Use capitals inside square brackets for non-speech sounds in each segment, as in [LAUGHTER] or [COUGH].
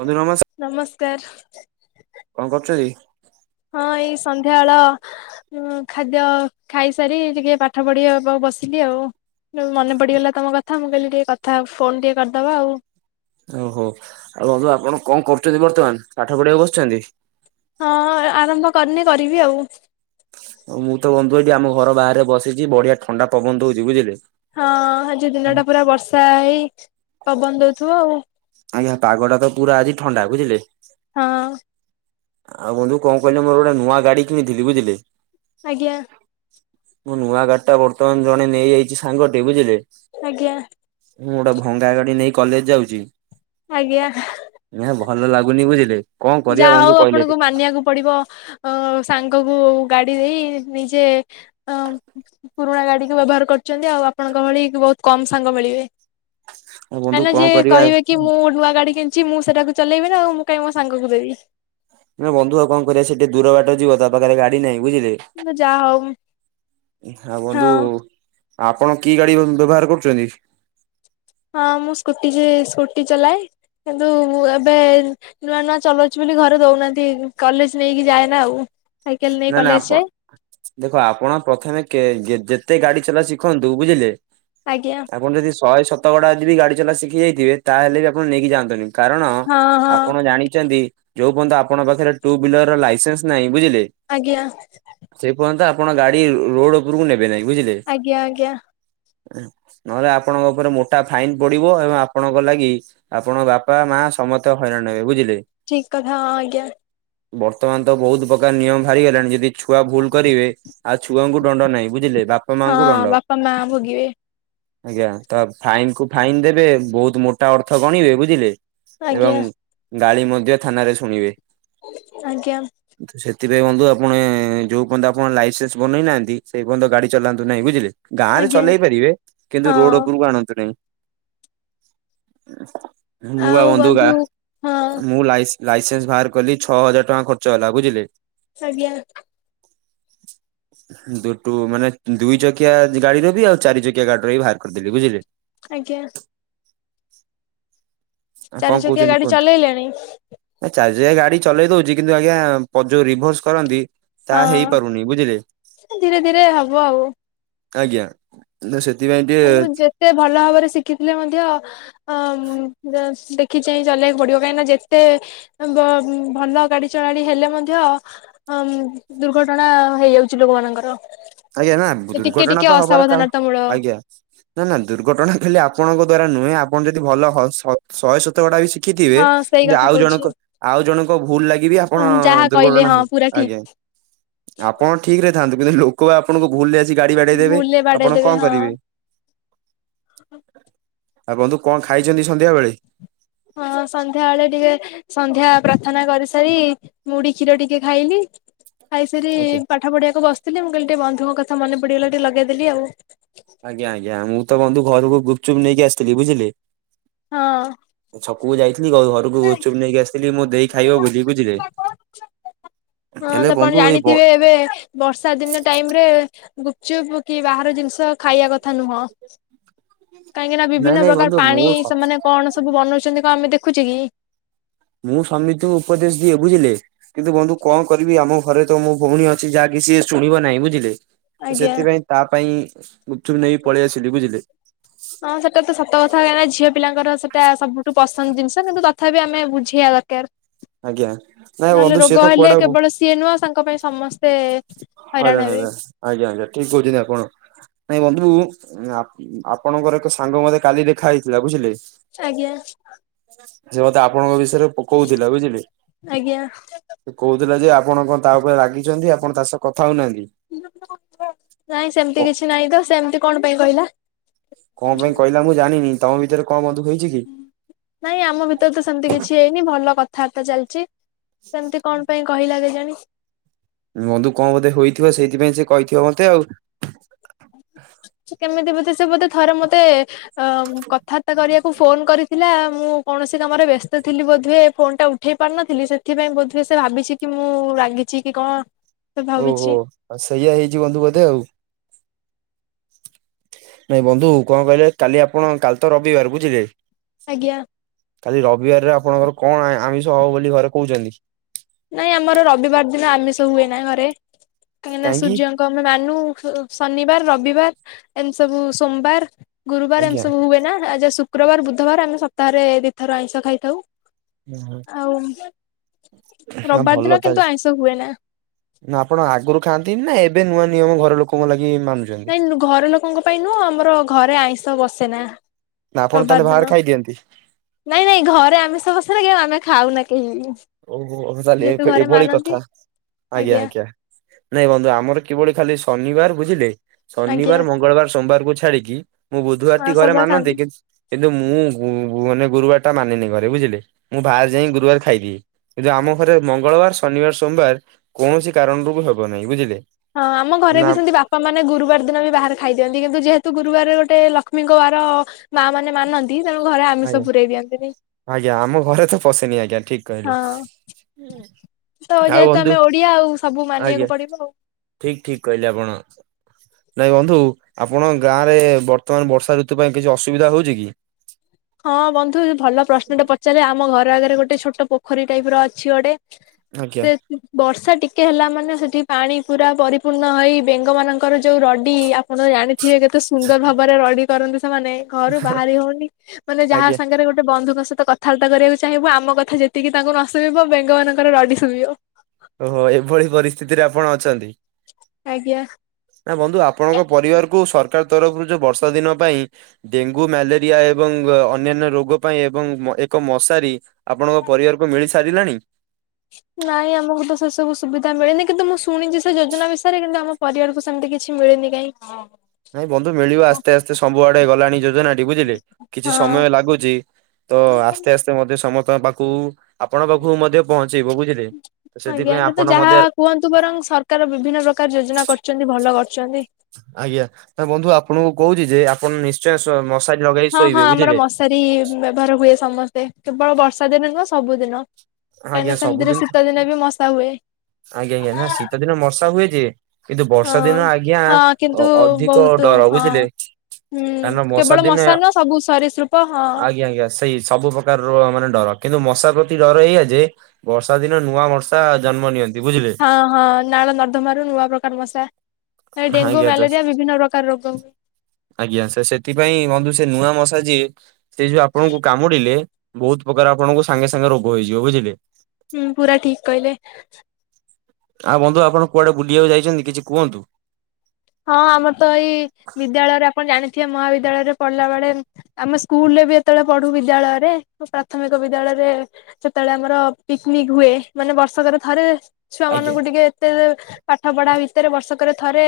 ବନ୍ଧୁ ନମସ୍କାର ନମସ୍କ--କଣ କରୁଚକି? ହଁ ଏଇ ସନ୍ଧ୍ୟାବେଳ ଉଁ ଖାଦ୍ୟ ଖାଇସାରି ଟିକେ ପାଠ ପଢ଼ିବା ବ ବସିକି ଆଉ। ଏଇ ଯୋଉ ମନେ ପଡିଗଲା ତମ କଥା ମୁଁ କହିଲି ଟିକେ କଥା ଫୋନ୍ ଟିକେ କରିଦବା ଆଉ। ଓ ହଉ ଆଉ ଯୋଉ ଆପଣ କଣ କରୁଚନ୍ତି ବର୍ତ୍ତମାନ୍ ପାଠ ପଢିବାକୁ ବସିଚନ୍ତି? ହଁ ଏ ଆରମ୍ଭ କରିନି କରିବି ଆଉ। ହଁ ମୁଁ ତ ବନ୍ଧୁ ଏଠି ଆମ ଘର ବାହାରେ ବସିଚି ବଢିଆ ଥଣ୍ଡା ପବନ ଦଉଚି ବୁଝିଲେ। ହଁ ଆଜି ଦିନ ଟା ପୁରା ବର୍ଷା ହେଇ ପବନ ଦଉଥୁବ ଆଉ। ଆଜ୍ଞା ପାଗଟା ତ ପୁରା ଆଜି ଥଣ୍ଡା ବୁଝିଲେ। ହଁ ଅଁ। ଆଉ ବନ୍ଧୁ କଣ କହିଲେ ମୋର ଗୋଟା ନୂଆ ଗାଡି କିଣିଥିଲି ବୁଝିଲେ। ଆଜ୍ଞା। ମୋ ନୂଆ ଗାଡି ଟା ବର୍ତମାନ ଜଣେ ନେଇଯାଇଚି ସାଙ୍ଗଟେ ବୁଝିଲେ। ଆଜ୍ଞା। ମୁଁ ଗୋଟେ ଭଙ୍ଗାଗାଡି ନେଇ କଲେଜ ଯାଉଚି। ଆଜ୍ଞା। ହେଁ ନାଁ ଭଲ ଲାଗୁନି ବୁଝିଲେ କଣ କରିବା ବନ୍ଧୁ। କହିଲେ ଆପଣଙ୍କ ଏଠି। ମା ମାନିବାକୁ ପଡିବ ଅଁ ସାଙ୍ଗଙ୍କୁ ଗାଡି ଦେଇ ନିଜେ ଅଁ ପୁରୁଣା ଗାଡିକୁ ବ୍ୟବହାର କରୁଚନ୍ତି ଆଉ ଆପଣଙ୍କ ଭଳି ବହୁତ କମ ସାଙ୍ଗ ମିଳିବେ। ଆଉ ବନ୍ଧୁ କାଇଁନା କଣ ଯିଏ କରିବା କହିବେ କି ମୁଁ ନୂଆ ଗାଡି କିଣି ଚି ମୁଁ ସେଇଟାକୁ ଚଲେଇବି ନାଉ ମୁଁ କାଇହିଁ ମୋ ସାଙ୍ଗକୁ ଦେବି। ନାଁ ବନ୍ଧୁ ଆଉ କଣ କରିବା ସେ ଟିକେ ଦୂର ବାଟ ଯିବ ତା ପାଖରେ ଗାଡି ନାହିଁ ବୁଝିଲେ। କିନ୍ତୁ ଯାହା ହଉ ହାଁ ବନ୍ଧୁ ହଁ ଆପଣ କି ଗାଡି ବ୍ୟ ବ୍ୟବହାର କରୁଛନ୍ତି? ହଁ ମୁଁ ସ୍କୁଟି ଯି ସ୍କୁଟି ଚଲାଏ କିନ୍ତୁ ଏବେ ନୂଆ ନୂଆ ଚଲଉଚି ବୋଲି ଘରେ ଦଉନାହାନ୍ତି କଲେଜ ନେଇକି ଯାଏ ନାଁ ଆଉ। ସାଇକେଲ ନେଇ ନାଁ ନାଁ କଲେଜ ଆପଣ ଯାଏ ଦେଖ ଆପଣ ପ୍ରଥମେ କେଁ ଯେ ଯେତେ ଗାଡି ଚଲା ଶିଖନ୍ତୁ ବୁଝିଲେ। ଆଜ୍ଞା। ଆପଣ ଯଦି ଶହେ ଶତକଡା ଆଜି ବି ଗାଡ଼ି ଚଲା ଶିଖି ଯାଇଥିବେ ତାହେଲେ ବି ଆପଣ ନେଇିକିଯାନ୍ତୁନି। କାରଣ ହଁ ହଁ ଆପଣ ଜାଣିଚନ୍ତି? ଯୋଉଁ ପର୍ଯ୍ୟନ୍ତ ଆପଙ୍କ ପାଖରେ ଟୁ ହିଲର ର ଲାଇସେନ୍ସ ନାହିଁ ବୁଝିଲେ। ଆଜ୍ଞା। ସେ ପର୍ଯ୍ୟନ୍ତ ଆପଣ ଗାଡି ରୋରୋଡ ଉପରକୁ ନେବେ ନାହିଁ ବୁଝିଲେ। ଆଜ୍ଞା ଆଜ୍ଞା ନହେଲେ ଆପଣଙ୍କ ଉପରେ ମୋଟା ଫାଇନ ପଡିବ ଏବଂ ଆପଣଙ୍କ ଲାଗି ଆପଣଙ୍କ ବାପା ମା ସମସ୍ତେ ହଇରାଣ ହେବେ ବୁଝିଲେ ଠିକ୍ କଥା ହଁ ଆଜ୍ଞା। ବର୍ତ୍ତମାନ ତ ବହୁତ ପ୍ରକାର ନିୟମ ବାହାରିଗଲାଣି ଯଦି ଛୁଆ ଭୁଲ କରିବେ ଆଉ ଛୁଆଙ୍କୁ ଦଣ୍ଡ ନାହିଁ ବୁଝିଲେ ବା ହଁ ବାପା ମା ଭୋଗିବେ। ଆଜ୍ଞା ତ ଫାଇନ୍ କୁ ଫାଇନ୍ ଦେବେ ବହୁତ ମୋଟା ଅର୍ଥ ଗଣିବେ ବୁଝିଲେ। ଆଜ୍ଞା ଏବଂ ଗାଳି ମଧ୍ୟ ଥାନାରେ ଶୁଣିବେ। ଆଜ୍ଞା। ଉଚିତ୍ତି। ସେଥିପାଇଁ ବନ୍ଧୁ ଆପଣେ ଯୋଉ ପର୍ଯ୍ୟନ୍ତ ଆପଣ ଲାଇସେନ୍ସ ବନେଇ ନାହାନ୍ତି ସେଇ ପର୍ଯ୍ୟନ୍ତ ଗାଡି ଚଲାନ୍ତୁ ନାହିଁ ବୁଝିଲେ ଗାଁ ରେ ଆଜ୍ଞା ଚଲେଇ ପାରିବେ କିନ୍ତୁ ରୋଡ ହଁ ଉପରକୁ ଆଣନ୍ତୁ ନାହିଁ। ମୁଁ ପା ବନ୍ଧୁ ଗା ହଁ ମୁଁ ଲାଇସି ଲାଇସେନ୍ସ ବାହାର କଲି ଛଅ ହଜାର ଟଙ୍କା ଖର୍ଚ୍ଚ ହେଲା ବୁଝିଲେ ସରଗିଆ [INAUDIBLE] ଦୁଟୁ ମାନେ ଦୁଇ ଚକିଆ ଗାଡିର ବି ଆଉ ଚାରି ଚକିଆ ଗାଡିର ବି ଭାର କରିଦେବି ବୁଝିଲେ ଆଜ୍ଞା। ଚାରି ଚକିଆ ଗାଡି ଚଲେଇଲେଣି? ଏ ଚାରି ଚକିଆ ଗାଡି ଚଲେଇ ଦଉଛି, କିନ୍ତୁ ଆଜ୍ଞା ପ ଯୋଉ ରିଭର୍ସ କରନ୍ତି ତାହା ହଁ ହେଇପାରୁନି। ବୁଝିଲେ। ଧୀରେ ଧୀରେ ହବ ଆଉ ଆଜ୍ଞା। ନା ସେଥିପାଇଁ ମୁଁ ଟିକେ ଯେତେ ଭଲ ଭାବରେ ଶିଖିଥିଲେ ମଧ୍ୟ ଅ ଦେଖି ଚାହିଁ ଚଲେଇବାକୁ ପଡିବ, କାହିଁକି ନା ଯେତେ ବ ଭଲ ଗାଡି ଚଳାଳି ହେଲେ ମଧ୍ୟ ଅଁ ଦୁର୍ଘଟଣା ହେଇଯାଉଛି ଲୋକମାନଙ୍କର। ଆଜ୍ଞା ନା ସେ ଟିକେ ଦୁର୍ଘଟଣା ଟିକେ ତ ହବାର କାରଣ ଅସାବଧାନତା ମୂଳ ଆଜ୍ଞା। ନା ନା ଦୁର୍ଘଟଣା ଖାଲି ଆପଣଙ୍କ ଦ୍ଵାରା ନୁହେଁ, ଆପଣ ଯଦି ଭଲ ହସ ଶହେ ଶତକଡା ବି ଶିଖିଥିବେ ହଁ ସେଇ କିନ୍ତୁ କଥା ଆଉ କହୁଛି ଜଣଙ୍କ, ଆଉ ଜଣଙ୍କ ଭୁଲ ଲାଗି ବି ଆପଣ ଯାହା କହିଲେ ଦୁର୍ଘଟଣା ହଁ ହେବେ। ପୁରା ଠିକ ଆଜ୍ଞା। ଆପଣ ଠିକ୍ ରେ ଥାନ୍ତୁ, କିନ୍ତୁ ଲୋକ ଆପଣଙ୍କୁ ଭୁଲ ରେ ଆସି ଗାଡି ବାଡେଇ ଦେବେ। ଭୁଲରେ ବାଡେଇ ଆପଣ ଦେବେ କଣ ହଁ କରିବେ? ଆଉ ବନ୍ଧୁ କଣ ଖାଇଛନ୍ତି ସନ୍ଧ୍ୟା ବେଳେ? ହଁ ସନ୍ଧ୍ୟାବେଳେ ଟିକେ ସନ୍ଧ୍ୟା ପ୍ରାର୍ଥନା କରିସାରି, ମୁଡି କ୍ଷୀର ଟିକେ ଖାଇଲି। ଖାଇସାରି ଆଜ୍ଞା ପାଠ ପଢିବାକୁ ବସିଥିଲି, ମୁଁ କହିଲି ଟିକେ ବନ୍ଧୁଙ୍କ କଥା ମନେ ପଡିଗଲା ଟିକେ ଲଗେଇଦେଲି ଆଉ। ଆଜ୍ଞା ଆଜ୍ଞା, ମୁଁ ତ ବନ୍ଧୁ ଘରକୁ ଗୁପଚୁପ୍ ନେଇକି ଆସିଥିଲି ବୁଝିଲେ। ହଁ। ଛକକୁ ଯାଇଥିଲି ଘରକୁ ହଁ ଗୁପଚୁପ୍ ନେଇକି ଆସିଥିଲି, ମୋ ଦେଇ ଖାଇବ ବୋଲି ବୁଝିଲେ। ହଁ ହେଲେ ଆପଣ ବନ୍ଧୁ ଏଇ ବ ଜାଣିଥିବେ ଏବେ ବର୍ଷା ଦିନ ଟାଇମ୍ ରେ ଗୁପଚୁପ୍ କି ବାହାର ଜିନିଷ ଖାଇବା କଥା ନୁହଁ। କାହିଁକି ନା ନାଇଁ ବିଭିନ୍ନ ନାଇଁ ପ୍ରକାର ବନ୍ଧୁ ପାଣି, ମୁଁ ସେମାନେ କଣ ସବୁ ବନଉଛନ୍ତି କଣ ଆମେ ଦେଖୁଛେ କି? ମୁଁ ସମିତଙ୍କୁ ଉପଦେଶ ଦିଏ ବୁଝିଲେ। କିନ୍ତୁ ବନ୍ଧୁ କଣ କରିବି, ଆମ ଘରେ ତ ମୋ ଭଉଣୀ ଅଛି ଯାହାକି ସିଏ ଶୁଣିବ ନାହିଁ। ବୁଝିଲେ। ଆଜ୍ଞା ସେଥିପାଇଁ ତା ପାଇଁ ଗୁପଚୁପ୍ ନେଇ ପଳେଇ ଆସିଲି ବୁଝିଲେ। ହଁ ସେଟା ତ ସତ କଥା, କାଇଁ ନା ଝିଅ ପିଲାଙ୍କର ସେଟା ସବୁଠୁ ପସନ୍ଦ ଜିନିଷ କିନ୍ତୁ ତଥାପି ଆମେ ବୁଝିବା ଦରକାର। ଆଜ୍ଞା। ନାଇଁ ନହେଲେ ବନ୍ଧୁ ରୋଗ ସିଏତ ହେଲେ କୁଆଡେ଼ କେବଳ ସିଏ ନୁହଁ ତାଙ୍କ ପାଇଁ ସମସ୍ତେ ହଇରାଣ ହେବେ। ଆଜ୍ଞା ଆଜ୍ଞା, ଠିକ କହୁଛି ଆପଣ। ନାଇଁ ବନ୍ଧୁ ଆପ ଆପଣଙ୍କର ଏକ ସାଙ୍ଗ ମତେ କାଲି ଦେଖା ହେଇଥିଲା ବୁଝିଲେ। ଆଜ୍ଞା। ସେ ମତେ ଆପଣଙ୍କ ବିଷୟରେ ପ କଉଥିଲା ବୁଝିଲେ। ଆଜ୍ଞା ସେ କହୁଥିଲା ଯେ ଆପଣ କଣ ତା ଉପରେ ରାଗିଛନ୍ତି। ଆପଣ ତା ସହ କଥା ହଉନାହାନ୍ତି। ନାଇଁ ସେମତି କିଛି ନାଇଁ ତ। ସେ ଏମିତି କଣ ପାଇଁ କହିଲା? କଣ ପାଇଁ କହିଲା ମୁଁ ଜାଣିନି। ତମ ଭିତରେ କଣ ବନ୍ଧୁ ହେଇଚି କି? ନାଇଁ ଆମ ଭିତରେ ତ ସେମିତି କିଛି ହେଇନି। ଭଲ କଥାବାର୍ତ୍ତା ଚାଲିଛି। ସେମିତି କଣ ପାଇଁ କହିଲା କେଜାଣି? ବନ୍ଧୁ କଣ ବୋଧେ ହୋଇଥିବ, ସେଇଥିପାଇଁ ସେ କହିଥିବ ମତେ ଆଉ। କେମିତି ବୋଧେ ସେ ବୋଧେ, ଥରେ ମତେ ଁ କଥାବାର୍ତ୍ତା କରିବାକୁ ଫୋନ କରି ଥିଲା, ମୁଁ କୌଣସି କାମରେ ବ୍ୟସ୍ତ ଥିଲି ବୋଧହୁଏ ଫୋନଟା ଉଠେଇ ପାରିନଥିଲି, ସେଥିପାଇଁ ବୋଧହୁଏ ସେ ଭାବିଛି କି ମୁଁ ରାଗିଛି କି କଣ? ସେ ଭାବିଛି। ହଁ ସେଇଆ ହେଇଛି, ବନ୍ଧୁ ବୋଧେ ଆଉ। ନାଇଁ ବନ୍ଧୁ, କଣ କହିଲେ କାଲି ଆପଣ କାଲି ତ ରବିବାର ବୁଝିଲେ। ଆଜ୍ଞା। କାଲି ରବିବାରରେ ଆପଣଙ୍କର କଣ ଆ ଆମିଷ ହବ ବୋଲି ଘରେ କହୁଛନ୍ତି। ନାଇଁ ଆମର ରବିବାର ଦିନ ଆମିଷ ହୁଏନା ଘରେ କାହିଁକିନା କାହିଁକି ସୂର୍ଯ୍ୟ ଆମେ ମାନୁ ଶନିବାର ରବିବାର ଏମିତି ସବୁ ସୋମବାର। ଗୁରୁବାର ଆଜ୍ଞା। ଏମିତି ସବୁ ହୁଏ ନା ଏ ଯୋଉ ଶୁକ୍ରବାର ବୁଧବାର ଆମେ ସପ୍ତାହରେ ଦିଇଥର ଆଇଁଷ ଖାଇଥାଉ। ଆଉ। ନା ରବିବାର ଭଲ ଦିନ କିନ୍ତୁ ତାହେଲେ। ଆଇଁଷ ହୁଏନା। ନା ଆପଣ ଆଗରୁ ଖାଆନ୍ତିନି ନା ଏବେ ନୂଆ ନିୟମ ଘର ଲୋକ କ ଙ୍କ ଲାଗି ମାନୁଛନ୍ତି। ନାଇଁ ଘର ଲୋକଙ୍କ ପାଇଁ ନୁହଁ ଆମର ଘରେ ଆଇଁଷ ବସେ ନା। ନା ଆପଣ ତାହେଲେ ବାହାର ଖାଇଦିଅନ୍ତି। ନାଇଁ ନାଇଁ ଘରେ ଆମିଷ ପସେନା କି ଆମେ ଖାଉ ନା କେହି ଓହୋ ତାଲେ ଯେହେତୁ ଏବେ ଘରେ ଏଭଳି ମାନନ୍ତି। କଥା ଆଜ୍ଞା ଆଜ୍ଞା। ନାଇଁ ବନ୍ଧୁ ଆମର କିଭଳି ଖାଲି ଶନିବାର ବୁଝିଲେ? ଆଜ୍ଞା ଶନିବାର, ମଙ୍ଗଳବାର, ସୋମବାରକୁ ଛାଡିକି ମୁଁ ବୁଧବାର ଟି ଆଉ ଘରେ ସବୁବେଳେ ମାନନ୍ତି ଖାଆନ୍ତି। କିନ୍ କିନ୍ତୁ ମୁଁ ବୁ ମାନେ ଗୁରୁବାର ଟା ମାନେନି ଘରେ ବୁଝିଲି ମୁଁ ବାରେ ଯାଇ ମୁଁ ଗୁରୁବାର ଖାଇଦିଏ। କିନ୍ତୁ ଆମ ଘରେ ମଙ୍ଗଳବାର, ଶନିବାର, ସୋମବାର, କୌଣସି କାରଣରୁ ବି ହବ ନାହିଁ ବୁଝିଲେ। ହଁ ଆମ ଘରେ ନା ବି ସେମତି ବାପ ବାପା ମାନେ ଗୁରୁବାର ଦିନ ବି ବାହାରାରେ ଖାଇ ଦିଅନ୍ତି। କିନ୍ତୁ ଯେହେତୁ ଗୁରୁବାର ଗୋଟେ ଲକ୍ଷ୍ମୀଙ୍କ ବାର ମା ମାନେ ମାନନ୍ତି ତେଣୁ ଘରେ ଆମିଷ ଆଜ୍ଞା ପୁରେଇ ଦିଅନ୍ତି ନି। ଆଜ୍ଞା ଆମ ଘରେ ତ ପଶେନି ଆଜ୍ଞା ଠିକ। କହିଲେ ହଁ ତ ଆଉ ଯେହେତୁ ବନ୍ଧୁ ଆମେ ଓଡିଆ ଆଉ ସବୁ ମାନିବାକୁ ପଡିବ ଆଉ। ଠିକ୍ ଠିକ୍ କହିଲେ ଆପଣ। ନାଇଁ ବନ୍ଧୁ ଆପଣ ଗାଁ ରେ ବର୍ତ୍ତମାନ ବର୍ଷା ଋତୁ ପାଇଁ କିଛି ଅସୁବିଧା ହଉଛି କି? ହଁ ବନ୍ଧୁ ଭଲ ପ୍ରଶ୍ନଟେ ପଚାରିଲେ ଆମ ଘର ଆଗରେ ଗୋଟେ ଛୋଟ ପୋଖରୀ ଟାଇପ ର ଅଛି ଗୋଟେ। ଆଜ୍ଞା ତେ [UNINTELLIGIBLE] ବର୍ଷା ଟିକେ ହେଲା ମାନେ ସେଠି ପାଣି ପୁରା ପରିପୂର୍ଣ୍ଣ ହୋଇ ବେଙ୍ଗ ମାନଙ୍କର ଯୋଉ ରଡି ଆମ୍ ଆଣ ଜାଣିଥିବେ କେତେ ସୁନ୍ଦର ଭାବରେ ରଡି କରନ୍ତି ସେମାନେ ଘରୁ ବାହାରି ହଉନି ମାନେ ଯାହା ଆଜ୍ଞା ସାଙ୍ଗେ ଗୋଟେ ବନ୍ଧୁଙ୍କ ସହିତ କଥାବାର୍ତ୍ତା କରିବାକୁ ଚାହିଁବୁ ଆମ କଥା ଯେତିକି ତାଙ୍କୁ ନ ଶୁଭିବ ବେଙ୍ଗ ମାନଙ୍କର ରଡି ଶୁଭିବ। ଓହୋ ଏଭଳି ପରିସ୍ଥିତିରେ ଆପଣ ଅଛନ୍ତି। ଆଜ୍ଞା। ଏ ବନ୍ଧୁ ଆପଣଙ୍କ ପରିବାର କୁ ସରକାରଙ୍କ ତରଫରୁ ଯୋଉ ବର୍ଷା ଦିନ ପାଇଁ ଡେଙ୍ଗୁ ମ୍ୟାଲେରିଆ ଏବଂ ଅନ୍ୟାନ୍ୟ ରୋଗ ପାଇଁ ଏବଂ ଏକ ମଶାରୀ ଆପଣଙ୍କ ପରିବାରକୁ ମିଳି ସାରିଲାଣି? ନାଇଁ ଆମକୁ ତ ସେସବୁ ସୁବିଧା ମିଳିନି। କିନ୍ତୁ ମୁଁ ଶୁଣିଛି ସେ ଯୋଜନା ବିଷୟରେ କିନ୍ତୁ ଆମ ପରିବାରକୁ ସେମତି କିଛି ମିଳିନି କାହିଁ ନାଇଁ ବନ୍ଧୁ ମିଳିବ ଆସ୍ତେ ଆସ୍ତେ ସବୁ ଆଡେ ଗଲାଣି ଯୋଜନାଟି ବୁଝିଲେ କିଛି ହଁ। ସମୟ ଲାଗୁଛି ତ ଆସ୍ତେ ଆସ୍ତେ ମଧ୍ୟ ସମସ୍ତଙ୍କ ପାଖକୁ ଆପଣଙ୍କ ପାଖକୁ ମଧ୍ୟ ପହଞ୍ଚେଇବ ବୁଝିଲେ? ତ ସେଥିପାଇଁ ଆଜ୍ଞା ତ ଆପଣ ଯାହା ମଧ୍ୟ କୁହନ୍ତୁ ବରଂ ସ କାରଣ ବିଭିନ୍ନ ପ୍ରକାର ଯୋଜନା କରଛନ୍ତି ଭଲ କରୁଛନ୍ତି। ଆଜ୍ଞା ନା ବନ୍ଧୁ ଆପଣଙ୍କୁ କହୁଛି ଯେ ଆପଣ ନିଶ୍ଚୟ ମସାରି ନଗେଇ ଶୋଇବେ ବୁଝିଲେ? ମସାରୀ ବ୍ୟବହାର ହୁଏ ସମସ୍ତେ କେବଳ ବର୍ଷା ଦିନ ନୁହଁ ସବୁଦିନ ଆଜ୍ଞା କାଇଁନା ସେମିତିରେ ସବୁଦିନ ଶୀତ ଦିନ ବି ମଶା ହୁଏ। ଆଜ୍ଞା ଆଜ୍ଞା ନା ଶୀତ ଦିନେ ମସା ହୁଏ ଯେ। କିନ୍ତୁ ବର୍ଷା ହଁ। ଦିନ ଆଜ୍ଞା ହଁ କିନ୍ତୁ ଅଧିକ ବହୁତ ଡର ହଁ ବୁଝିଲେ? କାରଣ ହୁଁ କେବଳ ଦିନେ ମଶା ନୁହଁ ସବୁ ସରିଶୁପ ହଁ। ଆଜ୍ଞା ଆଜ୍ଞା ସେଇ ସବୁ ପ୍ରକାର ର ମାନେ ଡର କିନ୍ତୁ ମଶା ପ୍ରତି ଡର ଏଇଆ ଯେ ବର୍ଷା ଦିନ ନୂଆ ବର୍ଷା ଜନ୍ମ ନିଅନ୍ତି ବୁଝିଲେ? ହଁ ହଁ ନାଳ ନର୍ଦ୍ଦମାରୁ ନୂଆ ପ୍ରକାର ମଶା ଡେଙ୍ଗୁ ଆଜ୍ଞା ତ ମ୍ୟାଲେରିଆ ବିଭିନ୍ନ ପ୍ରକାର ରୋଗ ହୁଏ। ଆଜ୍ଞା ସେ ସେଥିପାଇଁ ବନ୍ଧୁ ସେ ନୂଆ ମଶା ଯଏ ସେଇ ଯୋଉ ଆପଣଙ୍କୁ କାମୁଡିଲେ ବୋହୁତ ପ୍ରକାର ଆପଣଙ୍କୁ ସାଙ୍ଗେ ସାଙ୍ଗେ ରୋଗ ହେଇଯିବ ବୁଝିଲେ? ହୁଁ ପୁରା ଠିକ୍ କହିଲେ। ଆଉ ବନ୍ଧୁ ଆପଣ କୁଆଡେ ବୁଲିବାକୁ ଯାଇଛନ୍ତି କିଛି କୁହନ୍ତୁ? ହଁ ଆମର ତ ଏଇ ବିଦ୍ୟାଳୟରେ ଆପଣ ଜାଣିଥିବେ ମହାବିଦ୍ୟାଳୟରେ ପଢିଲା ବେଳେ ଆମେ ସ୍କୁଲ ରେ ବି ଏତେବେଳେ ପଢୁ ବିଦ୍ୟାଳୟରେ ପ୍ରାଥମିକ ବିଦ୍ୟାଳୟରେ ସେତେବେଳେ ଆମର ପିକନିକ ହୁଏ ମାନେ ବର୍ଷକରେ ଥରେ ଛୁଆ ଆଜ୍ଞା ମାନଙ୍କୁ ଟିକେ ଏତେ ପାଠ ପଢା ଭିତରେ ବର୍ଷକରେ ଥରେ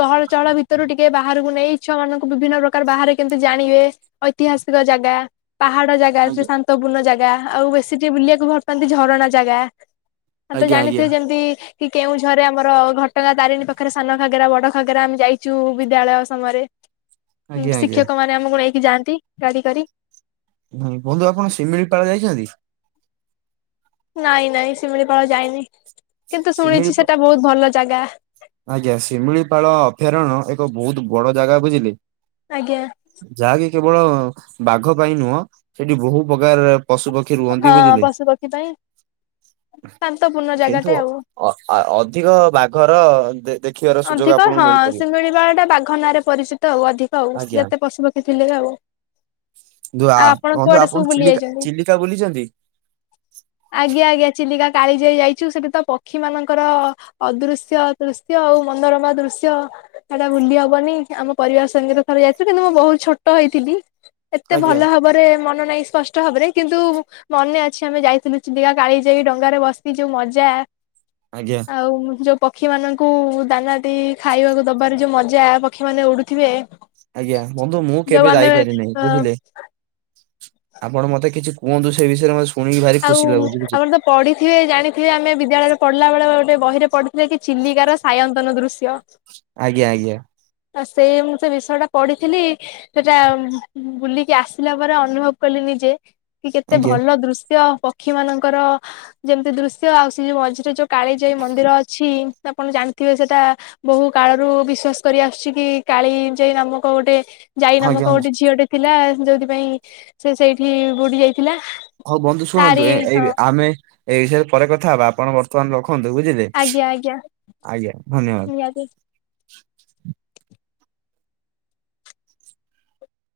ଗହଳ ଚହଳ ଭିତରୁ ଟିକେ ବାହାରକୁ ନେଇ ଛୁଆ ମାନଙ୍କୁ ବିଭିନ୍ନ ପ୍ରକାର ବାହାରେ କେମିତି ଜାଣିବେ? ଐତିହାସିକ ଜାଗା ପାହାଡ ଜାଗା ଜାଗେ ଆଜ୍ଞା ଶାନ୍ତପୂର୍ଣ୍ଣ ଜାଗା ଆଉ ବେଶୀ ଟିକି ବୁଲିବାକୁ ଭଲ ପାନ୍ତି ଝରଣା ଜାଗା ହଁ ତ ଆଜ୍ଞା ଆଜ୍ଞା ଜାଣିଥିବ ଯେମିତି କି କେଉଁ ଝରେ ଆମର ଘଟଗାଁ ତାରିଣୀ ପାଖରେ ସାନ ଘାଗେରା ବଡ ଘାଘେରା ଆମେ ଯାଇଚୁ ବିଦ୍ୟାଳୟ ସମୟରେ ଆଜ୍ଞା ଆଜ୍ଞା ଶିକ୍ଷକ ମାନେ ସେ ଆମକୁ ନେଇକି ଯାନ୍ତି ଗାଡି କରି। ବନ୍ଧୁ ଆପଣ ଶିମିଳିପାଳ ଯାଇଚନ୍ତି? ନାଇଁ ନାଇଁ ଶିମିଳିପାଳ ଯାଇନି କିନ୍ତୁ ଶିମିଳିପା ଶୁଣିଚି ସେଟା ବୋହୁତ ଭଲ ଜାଗା। ଆଜ୍ଞା ଶିମିଳିପାଳ ଅଭୟାରଣ୍ୟ ଏକ ବୋହୁତ ବଡ ଜାଗା ବୁଝିଲି। ଆଜ୍ଞା। ଯାହାକି କେବଳ ବାଘ ପାଇଁ ନୁହଁ ସେଠି ବୋହୁ ପ୍ରକାର ପଶୁପକ୍ଷୀ ରୁହନ୍ତି ହଁ ବୁଝିଲେ ପଶୁ ପକ୍ଷୀ ପାଇଁ ଶାନ୍ତପୂର୍ଣ୍ଣ ଜାଗାଟେ କିନ୍ତୁ ଆଉ ଅ ଆ ଅଧିକ ବାଘର ଦେଖିବାର ସୁଯୋଗ ଅଧିକ ଆପଣଙ୍କୁ ହଁ ମିଳିପାରିବ ସିମିଳିପାଳ ଟା ବାଘ ନାଁରେ ପରିଚିତ ଆଉ ଅଧିକ ଆଉ ଆଜ୍ଞା। ଯେତେ ପଶୁପକ୍ଷୀ ଥିଲେ ବି ଆଉ ତୁ ଆ ଆପଣ ରୁହନ୍ତୁ କୁଆଡେ ସବୁ ଆପଣ ବୁଲି ଚିଲିକା ଯାଇଛନ୍ତି? ଚିଲିକା ବୁଲିଚନ୍ତି? ଆଜ୍ଞା ଆଜ୍ଞା ଚିଲିକା କାଳି ଯାଇ ଯାଇଚୁ ସେଠି ତ ପକ୍ଷୀ ମାନଙ୍କର ଅଦୃଶ୍ୟ ଦ ଆଉ ମନୋରମା ଦୃଶ୍ୟ। ହେଟା ବୁଲି ହବନି ଆମ ପରିବାର ସଙ୍ଗେତ ଥରେ ଯାଇଥିଲୁ କିନ୍ତୁ ମୁଁ ବହୁତ ଛୋଟ ହେଇଥିଲି। ଏତେ ଆଜ୍ଞା ଭଲ ଭାବରେ ମନ ନାହିଁ ସ୍ପଷ୍ଟ ଭାବରେ କିନ୍ତୁ ମନେ ଅଛି ଆମେ ଯାଇଥିଲୁ ଚିଲିକା କାଳି ଯାଇ ଡଙ୍ଗାରେ ବସିକି ଯୋଉ ମଜା। ଆଜ୍ଞା। ଆଉ ଯୋଉ ପକ୍ଷୀ ମାନଙ୍କୁ ଦାନା ସେ ଖାଇବାକୁ ଦବାର ଯୋଉ ମଜା ପକ୍ଷୀମାନେ ଉଡୁଥିବେ। ଆଜ୍ଞା ବନ୍ଧୁ ମୁଁ ଯୋଉ କେବେ ଆମେ ଯାଇପାରିନାଇ ଅ ବୁଝିଲେ। ଆପଣ ମତେ କିଛି କୁହନ୍ତୁ ସେ ବିଷୟରେ ମୁଁ ଶୁଣି ଆଉ ଆମର ତ ପଢିଥିବେ ଜାଣିଥିବେ ଆମେ ବିଦ୍ୟାଳୟରେ ପଢିଲା ବେଳେ ଗୋଟେ ବହିରେ ପଢ ଥିରେକି ଚିଲିକାର ସାୟନ୍ତନର ଦୃଶ୍ୟ। ଆଜ୍ଞା ଆଜ୍ଞା। ଆ ସେଇ ମୁଁ ସେ ବିଷୟଟା ପଢିଥିଲି। ସେଟା ବୁଲିକି ଆସିଲା ପରେ ଅନୁଭବ କଲି ନିଜେ କି କେତେ ଆଜ୍ଞା ଭଲ ଦୃଶ ପକ୍ଷୀ ମାନଙ୍କର ଯେମିତି ଦୃଶ୍ୟ ଆଉ ସେ ଯୋଉ ମଝିରେ ଯୋ କାଳିଜାଇ ମନ୍ଦିର ଅଛି, ଆପଣ ଜାଣିଥିବେ ସେଟା ବହୁକାଳରୁ ବିଶ୍ଵାସ କରି ଆସୁଛି କି କାଳିଯାଇ ନାମକ ଗୋଟେ ଜାଇ ନାମକ ଆଜ୍ଞା। ଗୋଟେ ଝିଅଟେ ଥିଲା ଯୋଉଥିପାଇଁ ସେ ସେଇଠି ବୁଡି ଯାଇଥିଲା। ହଉ ବନ୍ଧୁ ଶୁଣନ୍ତୁ ତାରି [UNINTELLIGIBLE] ହଁ ଏଇ ଆମେ ଏହି ବିଷୟରେ ପରେ କଥା ହବା ଆପଣ ବର୍ତ୍ତମାନ ରଖନ୍ତୁ ବୁଝିଲେ। ଆଜ୍ଞା ଆଜ୍ଞା ଆଜ୍ଞା ଧନ୍ୟବାଦ। ନିହାତି।